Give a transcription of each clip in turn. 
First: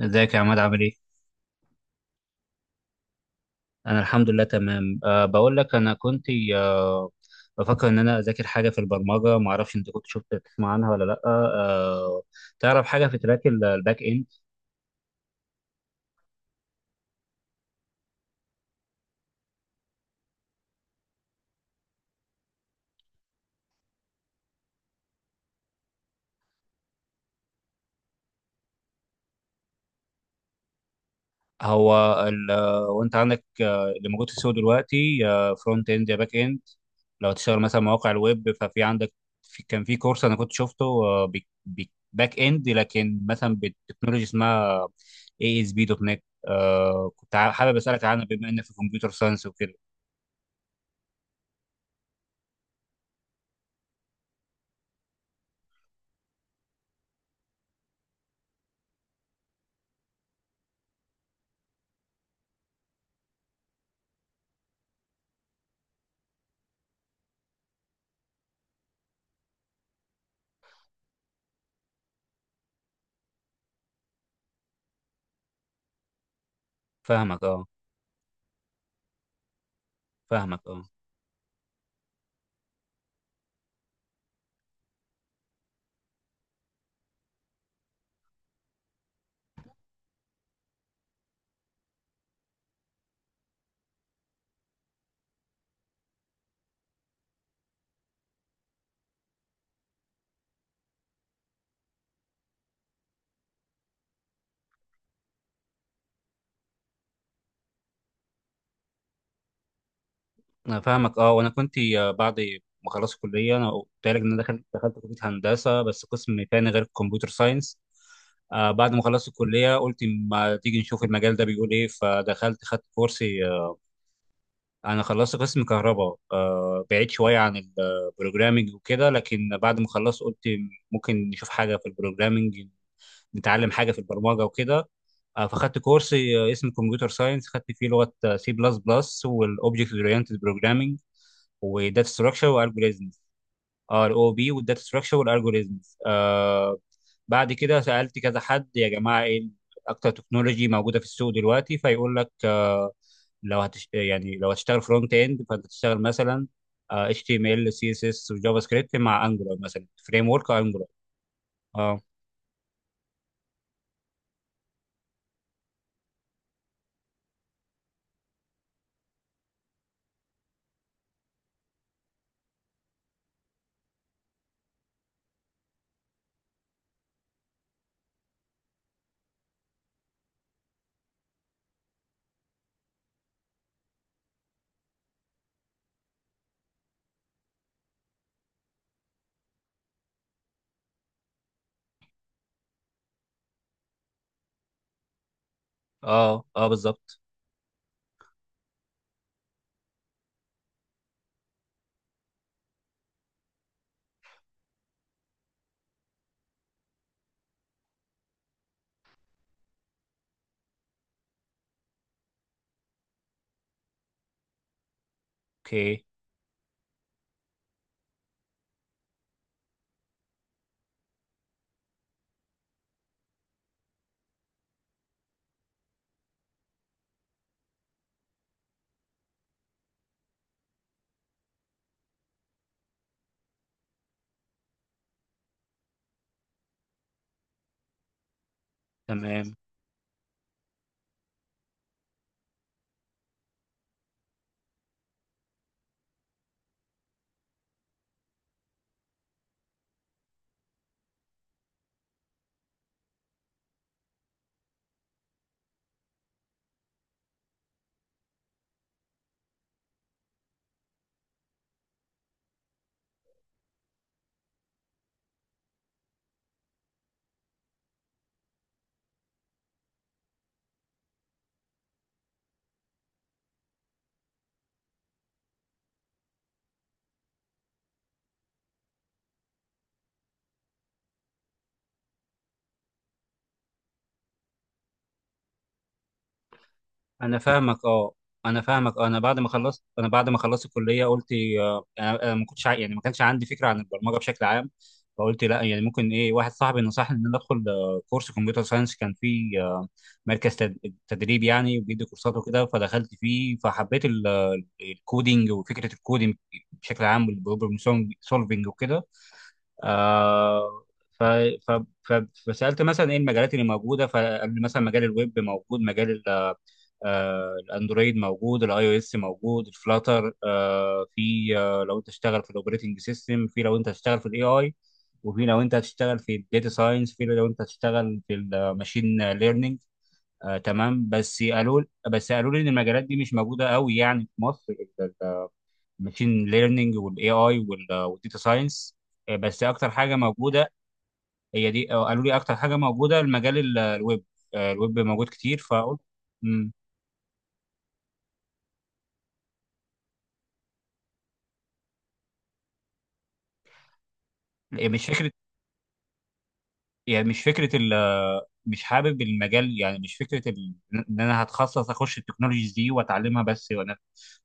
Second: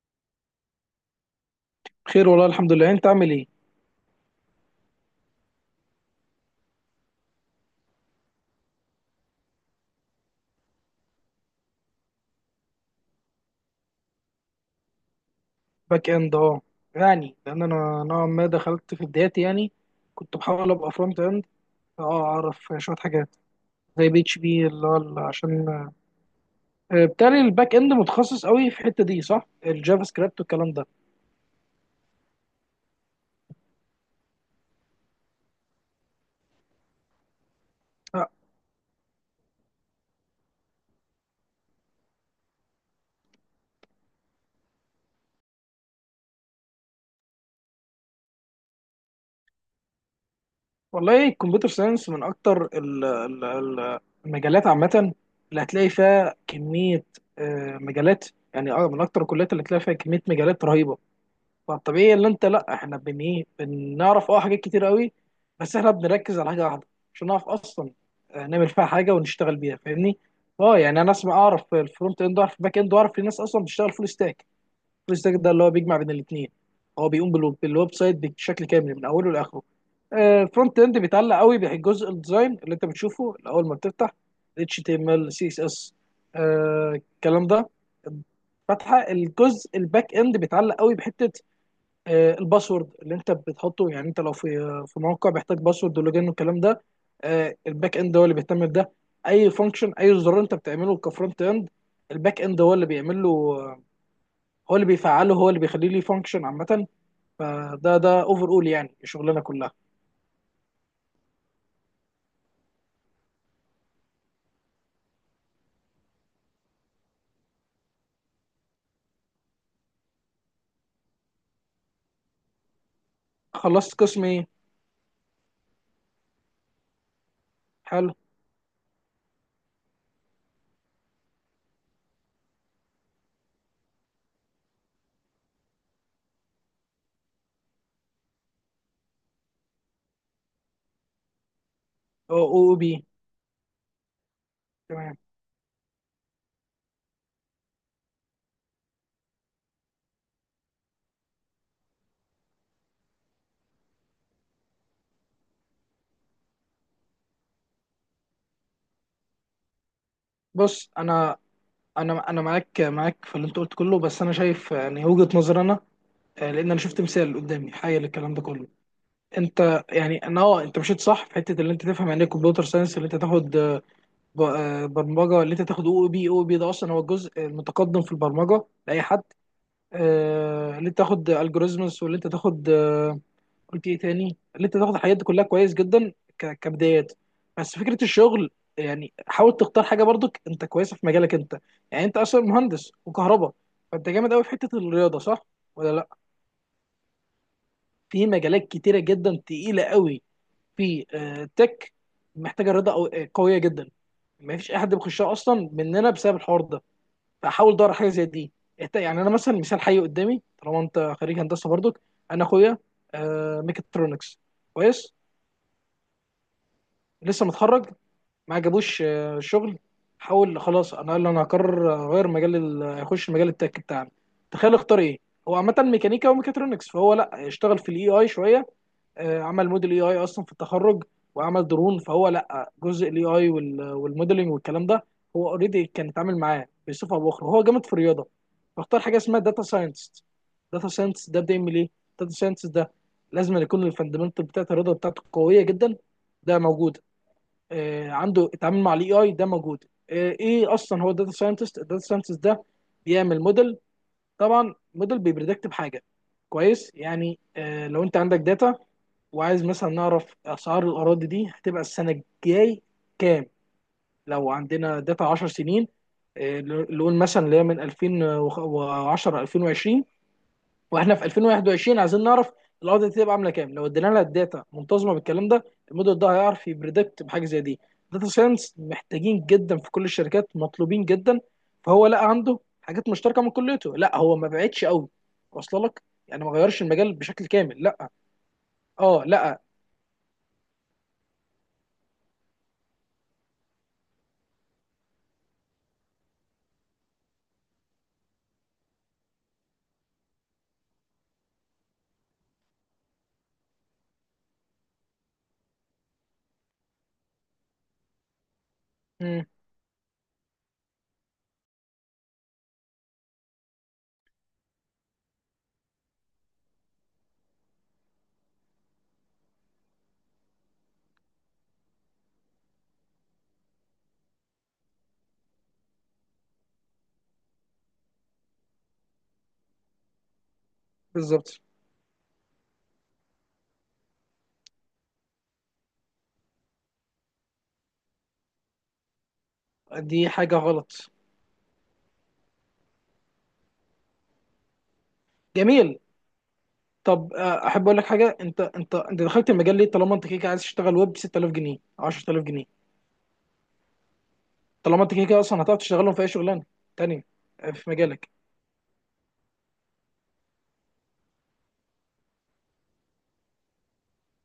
ازيك يا عماد عامل ايه؟ خير والله، الحمد لله. انت عامل ايه؟ انا الحمد لله تمام. بقول لك انا كنت، أه بفكر ان انا اذاكر حاجه في البرمجه. ما اعرفش انت كنت شفت تسمع عنها ولا لا؟ تعرف حاجه في تراك الباك اند؟ باك اند، اه. يعني لان انا نوعا ما دخلت في بداياتي، يعني كنت بحاول ابقى فرونت اند. اه اعرف شويه حاجات زي بي اتش بي اللي هو عشان بالتالي الباك اند متخصص قوي في الحته دي، صح؟ الجافا سكريبت والكلام ده. هو ال... وانت عندك اللي موجود في السوق دلوقتي، فرونت اند يا باك اند. لو تشتغل مثلا مواقع آه، الويب ففي عندك، في كان في كورس انا كنت شفته، باك اند، لكن مثلا بتكنولوجي اسمها اي اس بي دوت نت. كنت حابب اسالك عنها بما انك في كمبيوتر ساينس وكده. والله الكمبيوتر ساينس من اكتر المجالات عامه اللي هتلاقي فيها كميه مجالات. يعني من اكتر الكليات اللي هتلاقي فيها كميه مجالات رهيبه. فالطبيعي اللي انت، لا، احنا بن ايه، بنعرف حاجات كتير قوي. بس احنا بنركز على حاجه واحده عشان نعرف اصلا نعمل فيها حاجه ونشتغل بيها، فاهمني؟ اه يعني انا اسمع، اعرف الفرونت اند، اعرف الباك اند، واعرف في ناس اصلا بتشتغل فول ستاك. فول ستاك ده اللي هو بيجمع بين الاثنين. هو بيقوم فاهمك اه. بالويب سايت بشكل كامل من اوله لاخره. فاهمك الفرونت اه. اند بيتعلق قوي بجزء الديزاين اللي انت بتشوفه اول ما بتفتح، HTML CSS الكلام ده. فاتحه الجزء الباك اند بيتعلق قوي بحته الباسورد اللي انت بتحطه. يعني انت لو في موقع بيحتاج باسورد ولوجين والكلام ده، الباك اند هو اللي بيهتم بده. اي فانكشن، اي زرار انت بتعمله كفرونت اند، الباك اند هو اللي بيعمل له، هو اللي بيفعله، هو اللي بيخليه ليه فانكشن عامه. فده ده اوفر اول يعني الشغلانه كلها. انا فاهمك اه. وانا كنت، بعد ما خلصت الكليه انا قلت لك ان انا دخلت كليه هندسه بس قسم تاني غير الكمبيوتر ساينس. بعد ما خلصت الكليه قلت ما تيجي نشوف المجال ده بيقول ايه، فدخلت خدت كورس. خلصت قسم ايه؟ انا خلصت قسم كهرباء. بعيد شويه عن حلو. البروجرامينج وكده، لكن بعد ما خلصت قلت ممكن نشوف حاجه في البروجرامينج، نتعلم حاجه في البرمجه وكده. فخدت كورس اسمه كمبيوتر ساينس، خدت فيه لغه سي بلس بلس والاوبجكت اورينتد بروجرامينج وداتا او، ستراكشر او بي. والجوريزمز. ار او بي والداتا ستراكشر تمام. والالجوريزمز. بعد كده سالت كذا حد، يا جماعه ايه اكتر تكنولوجي موجوده في السوق دلوقتي؟ فيقول لك يعني لو هتشتغل فرونت اند فانت تشتغل مثلا HTML CSS وجافا سكريبت، مع انجولار، مثلا فريم ورك انجولار. بص انا، اه انا معاك، في اللي انت قلت كله. بس انا شايف، يعني، وجهه نظري انا. لان انا شفت مثال قدامي حي للكلام ده كله. انت، يعني، انا انت مشيت صح في حته اللي انت تفهم يعني ايه كمبيوتر ساينس، اللي انت تاخد برمجه، اللي انت تاخد او بي. او بي ده اصلا هو الجزء المتقدم في البرمجه لاي حد. اللي انت تاخد الجوريزمز، واللي انت تاخد قلت ايه تاني، اللي انت تاخد الحاجات دي كلها كويس جدا كبدايات. بس فكره الشغل، يعني حاول تختار حاجه برضك انت كويسه في مجالك انت. يعني انت اصلا مهندس وكهرباء، فانت جامد قوي في حته الرياضه، صح ولا لا؟ اه اه بالظبط. في مجالات كتيره جدا تقيله قوي. في تك محتاجه رضا أو- آه، قويه جدا، ما فيش اي حد بيخشها اصلا مننا بسبب الحوار ده. فحاول دور على حاجه زي دي. يعني انا مثلا مثال حي قدامي، طالما انت خريج هندسه برضك. انا اخويا ميكاترونكس. كويس. اوكي لسه متخرج، ما عجبوش شغل. حاول خلاص، انا قال انا هقرر اغير مجال اخش مجال التك بتاعنا. تخيل اختار ايه؟ هو عامه ميكانيكا وميكاترونكس، فهو لا اشتغل في الاي اي شويه، عمل موديل اي اي اصلا في التخرج، وعمل درون. فهو لا جزء الاي اي والموديلنج والكلام ده، هو اوريدي كان اتعامل معاه بصفه او باخرى. هو جامد في الرياضه، فاختار حاجه اسمها تمام. داتا ساينتست. داتا ساينتست ده بيعمل ايه؟ داتا ساينتست ده لازم يكون الفاندمنتال بتاعت الرياضه بتاعته قويه جدا. ده موجود. آه، عنده التعامل مع الاي اي، ده موجود. آه، ايه اصلا هو داتا ساينتست؟ الداتا ساينتست ده بيعمل موديل. طبعا موديل بيبريدكت بحاجه. كويس؟ يعني لو انت عندك داتا وعايز مثلا نعرف اسعار الاراضي دي هتبقى السنه الجاي كام، لو عندنا داتا 10 سنين، آه، نقول مثلا اللي هي من 2010 2020، واحنا في 2021 عايزين نعرف الارض دي تبقى عامله كام لو ادينا لها الداتا منتظمه بالكلام ده. الموديل ده هيعرف يبريدكت بحاجه زي دي. داتا ساينس محتاجين جدا في كل الشركات، مطلوبين جدا. فهو لقى عنده حاجات مشتركه من كليته، لا هو ما بعدش قوي واصله لك. يعني ما غيرش المجال انا بشكل كامل، فاهمك لا. اه. انا فاهمك آه. اه، لا. انا بعد ما خلصت الكليه قلت. آه، انا أنا ما كنتش يعني ما كانش عندي فكره عن البرمجه بشكل عام. فقلت لا يعني، ممكن ايه، واحد صاحبي نصحني ان انا ادخل كورس كمبيوتر ساينس. كان فيه مركز تدريب يعني، وبيدي كورسات وكده. فدخلت فيه فحبيت الكودينج وفكره الكودينج بشكل عام، والبروبلم سولفنج وكده. مم. آه ف ف ف فسالت مثلا ايه المجالات اللي موجوده، فقال لي مثلا مجال الويب موجود، مجال الاندرويد موجود، الاي او اس موجود، الفلاتر. في لو انت تشتغل في الاوبريتنج سيستم، في لو انت هتشتغل في الاي اي، وفي لو انت هتشتغل في الداتا ساينس، في لو انت هتشتغل في الماشين ليرنينج. تمام. بالظبط. بس قالوا لي ان المجالات دي مش موجوده قوي يعني في مصر، الماشين ليرنينج والاي اي والداتا ساينس. بس اكتر حاجه دي حاجه موجوده غلط. هي دي. قالوا لي اكتر حاجه موجوده المجال الويب. الويب موجود كتير. جميل. فقلت مم. طب احب اقول لك حاجه. انت دخلت المجال ليه، طالما انت كده كده عايز تشتغل ويب 6000 جنيه 10000 جنيه؟ طالما مش انت كده فكره. كده اصلا هتعرف تشتغلهم في اي شغلانه تانية يعني مش فكره، في مجالك. مش حابب المجال. يعني مش فكره ان انا هتخصص اخش التكنولوجيز دي واتعلمها بس، وانا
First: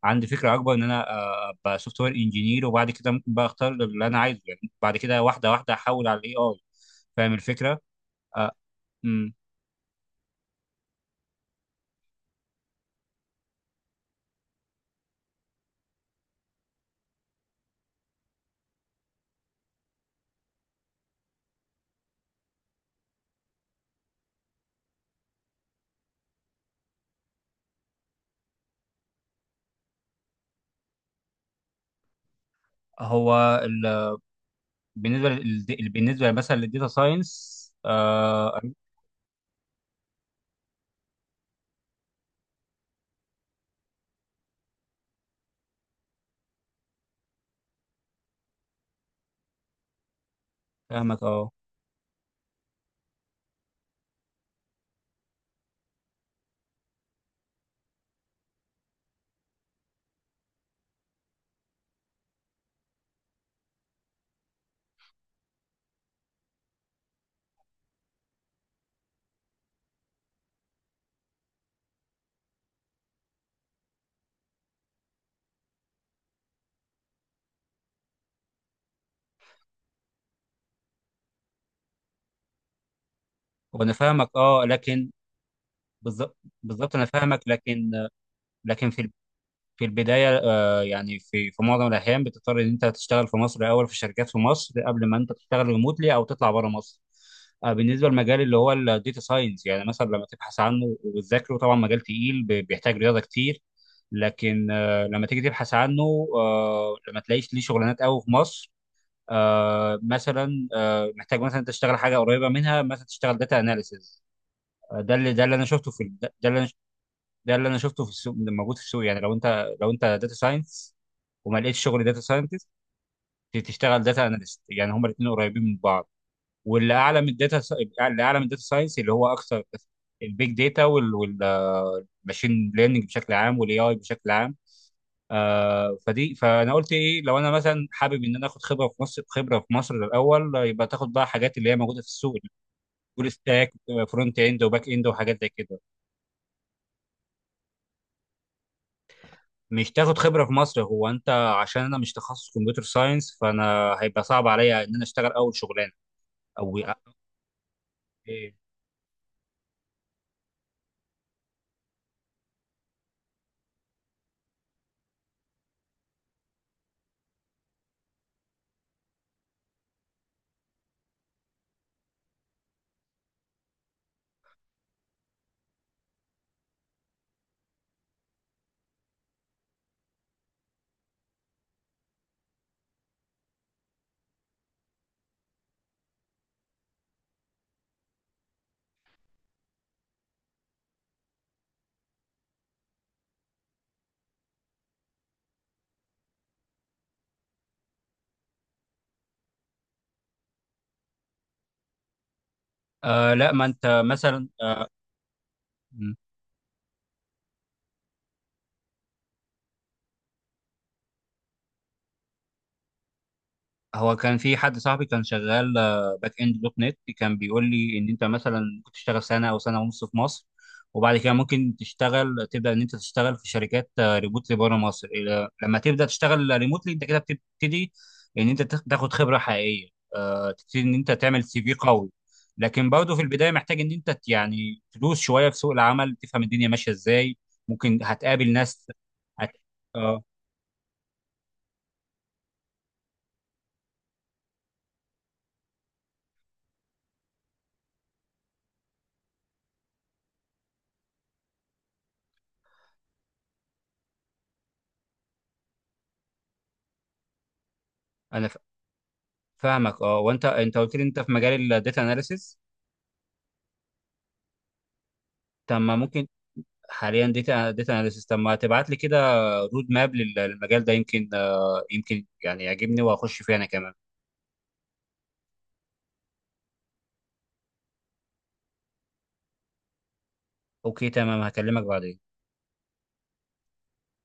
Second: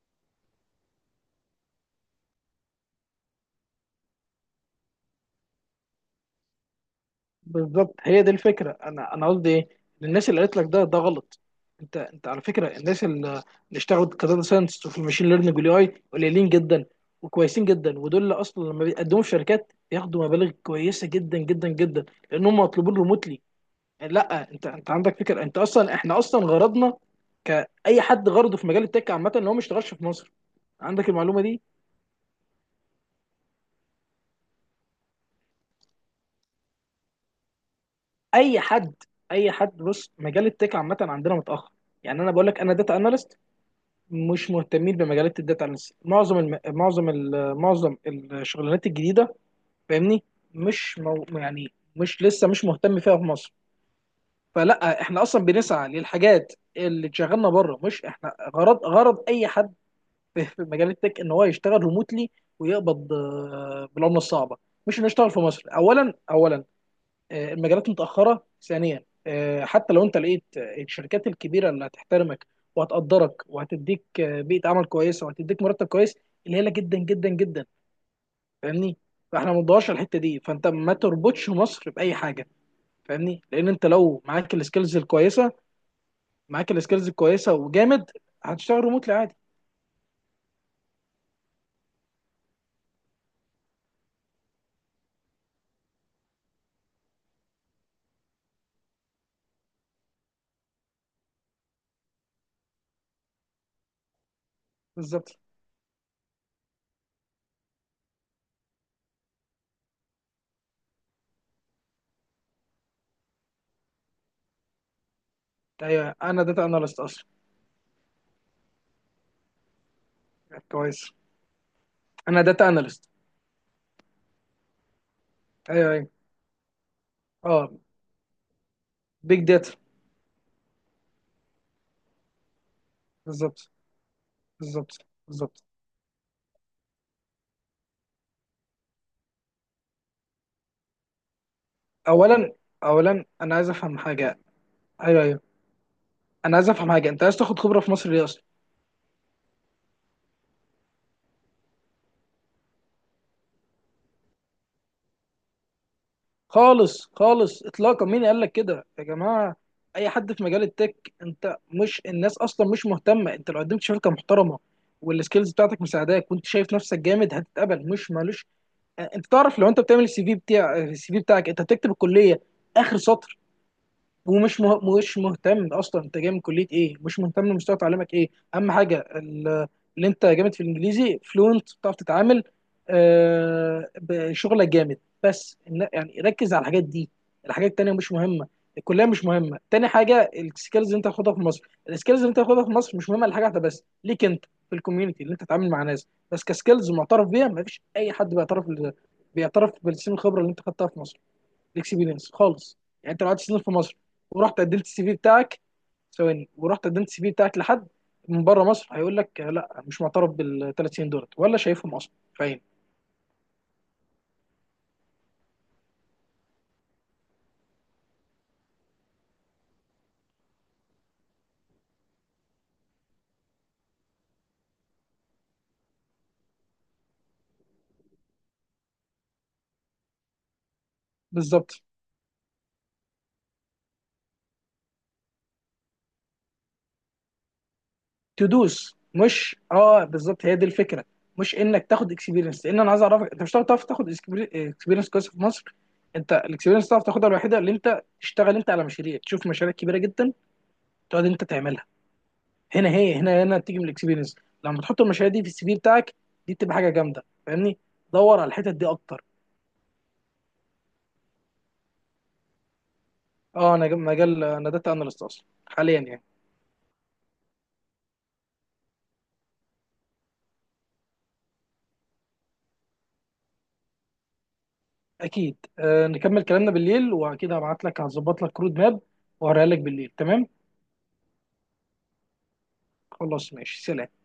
عندي فكره اكبر ان انا ابقى سوفت وير انجينير، وبعد كده ممكن بقى اختار اللي انا عايزه، يعني بعد كده واحده واحده احول على الاي اي. فاهم الفكره؟ بالظبط هي دي آه. الفكره. انا أمم. قصدي ايه، الناس اللي قالت لك ده ده غلط. انت على فكره الناس اللي اشتغلوا كداتا ساينس وفي المشين ليرنينج والاي اي قليلين جدا وكويسين جدا. ودول اللي اصلا لما بيقدموا في شركات بياخدوا مبالغ كويسه جدا جدا جدا، لان هم مطلوبين ريموتلي. لا، انت عندك فكره. انت اصلا احنا اصلا غرضنا كاي حد، غرضه في مجال التك عامه ان هو ما يشتغلش في مصر. عندك المعلومه دي؟ هو ال... بالنسبه لل... بالنسبه مثلا للديتا ساينس. اي أنا حد اي حد بص، مجال التك عامه عندنا متاخر. يعني انا بقول لك انا داتا اناليست، مش مهتمين بمجالات الداتا اناليست. معظم معظم الشغلانات الجديده فاهمني. مش فاهمك اه. يعني مش لسه مش مهتم فيها في مصر. فلا احنا اصلا بنسعى للحاجات اللي شغلنا بره. مش احنا غرض، غرض اي حد في مجال التك ان هو يشتغل ريموتلي ويقبض بالعمله الصعبه. مش انه يشتغل في مصر. اولا المجالات متاخره. ثانيا حتى لو انت لقيت الشركات الكبيره اللي هتحترمك وهتقدرك وهتديك بيئه عمل كويسه وهتديك مرتب كويس، قليله جدا جدا جدا. فاهمني؟ فاحنا ما ندورش على الحته دي. فانت ما تربطش مصر باي حاجه فاهمني. لان انت وانا لو فاهمك معاك اه، السكيلز لكن. الكويسه بالظبط، معاك بالظبط. انا السكيلز فاهمك، الكويسه لكن. وجامد، هتشتغل في ريموتلي عادي. البداية، يعني في معظم الأحيان بتضطر إن أنت تشتغل في مصر الأول، في شركات في مصر، قبل ما أنت تشتغل ريموتلي أو تطلع بره مصر. بالنسبة للمجال اللي هو الداتا ساينس، يعني مثلا لما تبحث عنه وتذاكره طبعا مجال تقيل، بيحتاج رياضة كتير. لكن لما بالظبط. تيجي تبحث عنه، لما تلاقيش ليه شغلانات قوي في مصر. مثلا محتاج مثلا تشتغل حاجة قريبة منها، مثلا تشتغل داتا أناليسز. ده اللي ده اللي أنا شفته في ايوه، ده انا اللي داتا أنا اناليست اصلا. ده اللي انا شفته في السوق، موجود في السوق. يعني لو انت داتا ساينس كويس. وما لقيتش شغل داتا انا ساينتست، داتا اناليست. تشتغل داتا اناليست، يعني هما الاثنين قريبين من ايوه، بعض. ايوه. واللي اعلى من الداتا، اه. اللي اعلى من الداتا ساينس اللي هو بيج اكثر، داتا. البيج داتا والماشين ليرنينج بشكل عام بالظبط والاي اي بشكل عام. بالظبط بالظبط فدي، فانا قلت ايه لو انا مثلا حابب ان انا اخد خبره في مصر، خبره في مصر الاول. يبقى تاخد بقى حاجات اللي هي موجوده في السوق: اولا اولا فول انا عايز ستاك، افهم فرونت حاجه. اند وباك اند ايوه، وحاجات ايوه. زي كده. انا عايز افهم حاجه. انت عايز تاخد خبره في مصر ليه اصلا؟ مش تاخد خبرة في مصر هو انت. عشان انا مش تخصص كمبيوتر ساينس، فانا هيبقى صعب عليا ان انا اشتغل اول شغلانة. او آه، خالص خالص اطلاقا. مين قال لك اوكي. كده يا جماعه؟ اي حد في مجال التك، انت مش الناس اصلا مش مهتمه. انت لو قدمت شركه محترمه والسكيلز بتاعتك مساعداك وانت شايف نفسك جامد هتتقبل، مش مالوش. انت تعرف لو انت بتعمل السي في، بتاع السي في بتاعك انت بتكتب الكليه اخر سطر، ومش مش مهتم اصلا انت جاي من كليه ايه. مش مهتم مستوى تعليمك ايه. اهم حاجه اللي انت جامد في الانجليزي، فلوينت، بتعرف تتعامل بشغلك جامد. بس يعني ركز على الحاجات دي. الحاجات التانيه مش مهمه. الكليه مش مهمه. تاني حاجه، السكيلز اللي انت هتاخدها في مصر، السكيلز اللي انت هتاخدها في مصر مش مهمه لحاجه واحده بس ليك انت في الكوميونتي اللي انت تتعامل مع ناس بس كسكيلز معترف بيها. ما فيش اي حد بيعترف بالسن الخبره اللي انت خدتها في مصر. الاكسبيرينس خالص. يعني انت لو قعدت لا، سنين ما في مصر انت مثلا ورحت قدمت السي في بتاعك، ثواني، ورحت قدمت السي في بتاعك لحد من بره مصر، هيقول لك لا، مش معترف بالثلاث سنين دولت ولا شايفهم اصلا. فاهم؟ هو كان في حد صاحبي كان شغال باك اند دوت نت، كان بيقول لي ان انت مثلا ممكن تشتغل سنه او سنه ونص في مصر، وبعد كده ممكن تشتغل، تبدا ان انت تشتغل في شركات ريموتلي بره مصر. لما تبدا تشتغل ريموتلي انت كده بتبتدي ان انت تاخد خبره حقيقيه، تبتدي ان انت تعمل سي بالظبط. في قوي. لكن برضه في البدايه محتاج ان انت يعني تدوس شويه في سوق العمل، تفهم الدنيا ماشيه ازاي. ممكن هتقابل ناس تدوس، هت... مش اه، اه. بالظبط هي دي الفكره. مش انك تاخد اكسبيرينس. لان انا عايز اعرفك، انت مش هتعرف تعرف تاخد اكسبيرينس كويسه في مصر. انت الاكسبيرينس تعرف تاخدها الوحيده اللي انت تشتغل انت على مشاريع، تشوف مشاريع كبيره جدا تقعد انت تعملها. هنا هي، هنا بتيجي من الاكسبيرينس. لما تحط المشاريع دي في السي في بتاعك، دي بتبقى حاجه جامده فاهمني. دور على انا الحتت دي اكتر. فاهمك اه. وانت قلت لي انت في مجال الداتا اناليسيس. اه، انا مجال انا داتا اناليست اصلا طب ما حاليا يعني. ممكن حاليا داتا اناليسيس. طب ما تبعت لي كده رود ماب للمجال ده، يمكن يمكن يعني يعجبني واخش فيه انا كمان. اكيد. آه، نكمل كلامنا بالليل، واكيد هبعت لك، هظبط لك رود ماب وهوريها لك بالليل. تمام؟ اوكي تمام، هكلمك بعدين. خلاص ماشي، سلام.